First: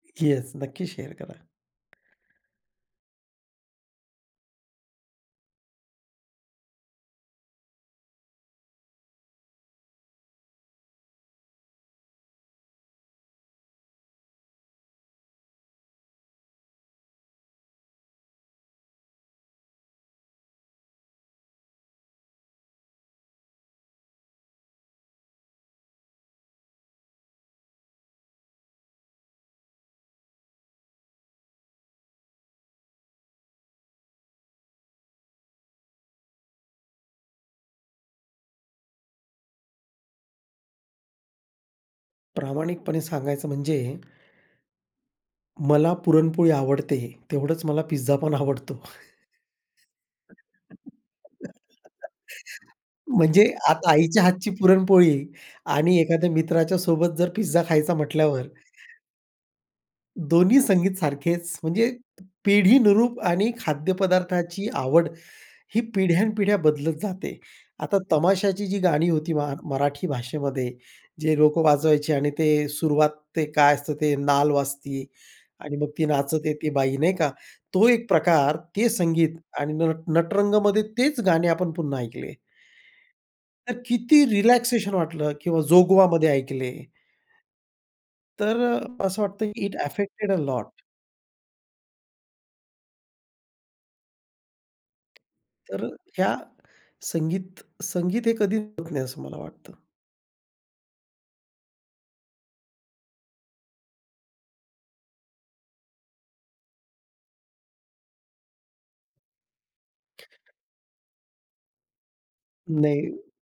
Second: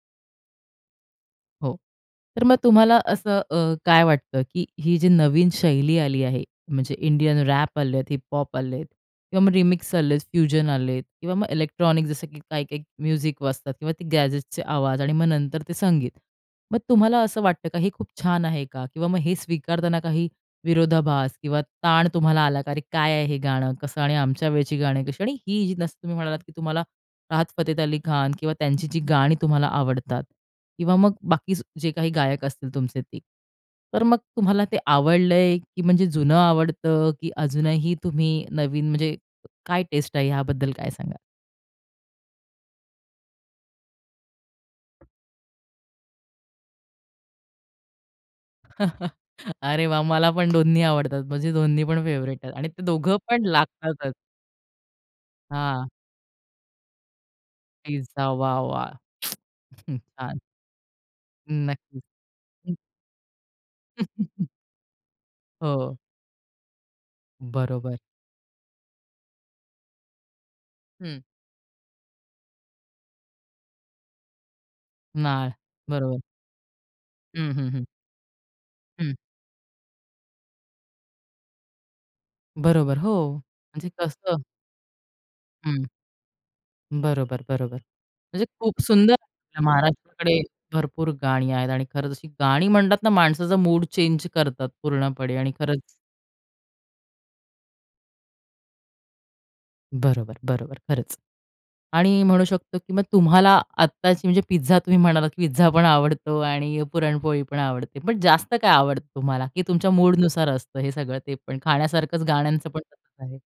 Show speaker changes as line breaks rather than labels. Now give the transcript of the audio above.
Yes, नक्की share करा.
हो, तर मग तुम्हाला असं अ, काय वाटतं, की ही जी नवीन शैली आली आहे, म्हणजे इंडियन रॅप आलेत, हिप-हॉप आलेत किंवा मग रिमिक्स आलेत, फ्युजन आलेत किंवा मग इलेक्ट्रॉनिक, जसं की काही-काही म्युझिक वाजतात किंवा ते गॅजेट्सचे आवाज आणि मग नंतर ते संगीत. मग तुम्हाला असं वाटतं का, हे खूप छान आहे का किंवा मग हे स्वीकारताना काही विरोधाभास किंवा ताण तुम्हाला आला का? "अरे काय आहे हे गाणं, कसं आणि आमच्या वेळची गाणी कशी" आणि ही जसं तुम्ही म्हणालात, की तुम्हाला राहत फतेत अली खान किंवा त्यांची जी गाणी तुम्हाला आवडतात किंवा मग बाकी जे काही गायक असतील तुमचे ते. तर मग तुम्हाला ते आवडलंय, की म्हणजे जुनं आवडतं, की अजूनही तुम्ही नवीन म्हणजे काय टेस्ट आहे, याबद्दल काय सांगाल?
प्रामाणिकपणे सांगायचं म्हणजे, मला पुरणपोळी आवडते तेवढंच मला पिझ्झा पण आवडतो.
अरे वाह! मला पण दोन्ही आवडतात, माझे दोन्ही पण फेव्हरेट आहेत आणि ते दोघं
म्हणजे
पण
आता
लागतातच.
आईच्या हातची पुरणपोळी
हां.
आणि एखाद्या मित्राच्या सोबत जर पिझ्झा खायचा
पिझ्झा,
म्हटल्यावर
वाह! वाह! हं, छान.
दोन्ही संगीत सारखेच, म्हणजे
नक्की.
पिढीनुरूप आणि खाद्यपदार्थाची आवड, ही
हो.
पिढ्यानपिढ्या बदलत जाते.
बरोबर.
आता तमाशाची जी गाणी होती, मा मराठी भाषेमध्ये,
हं.
जे लोकं वाजवायचे आणि ते सुरुवात, ते काय असतं ते, नाल वाजती
नाळ.
आणि मग ती
बरोबर.
नाचते ती बाई नाही का,
हं, हं, हं.
तो एक प्रकार, ते
हं.
संगीत आणि नट नटरंगमध्ये तेच गाणे आपण पुन्हा ऐकले.
बरोबर, हो,
तर
म्हणजे
किती
कसं?
रिलॅक्सेशन वाटलं किंवा
हं.
जोगवामध्ये ऐकले.
बरोबर, बरोबर. म्हणजे
तर
खूप
अ,
सुंदर
असं वाटतं,
आपल्या
की इट ॲफेक्टेड
महाराष्ट्राकडे
अलॉट.
भरपूर गाणी आहेत आणि खरंच अशी गाणी म्हणतात ना माणसाचा मूड चेन्ज करतात पूर्णपणे आणि खरंच
तर ह्या संगीत संगीत हे कधी [unintelligible] नाही असं मला वाटतं.
बरोबर, बरोबर, खरंच. आणि म्हणू शकतो की मग तुम्हाला आत्ताची, म्हणजे पिझ्झा तुम्ही म्हणालात, की पिझ्झा पण आवडतो आणि पुरणपोळी पण आवडते, पण जास्त काय आवडतं तुम्हाला? की तुमच्या मूडनुसार असतं हे सगळं ते पण, खाण्यासारखच गाण्यांचं पण तसंच
नाही.
आहे.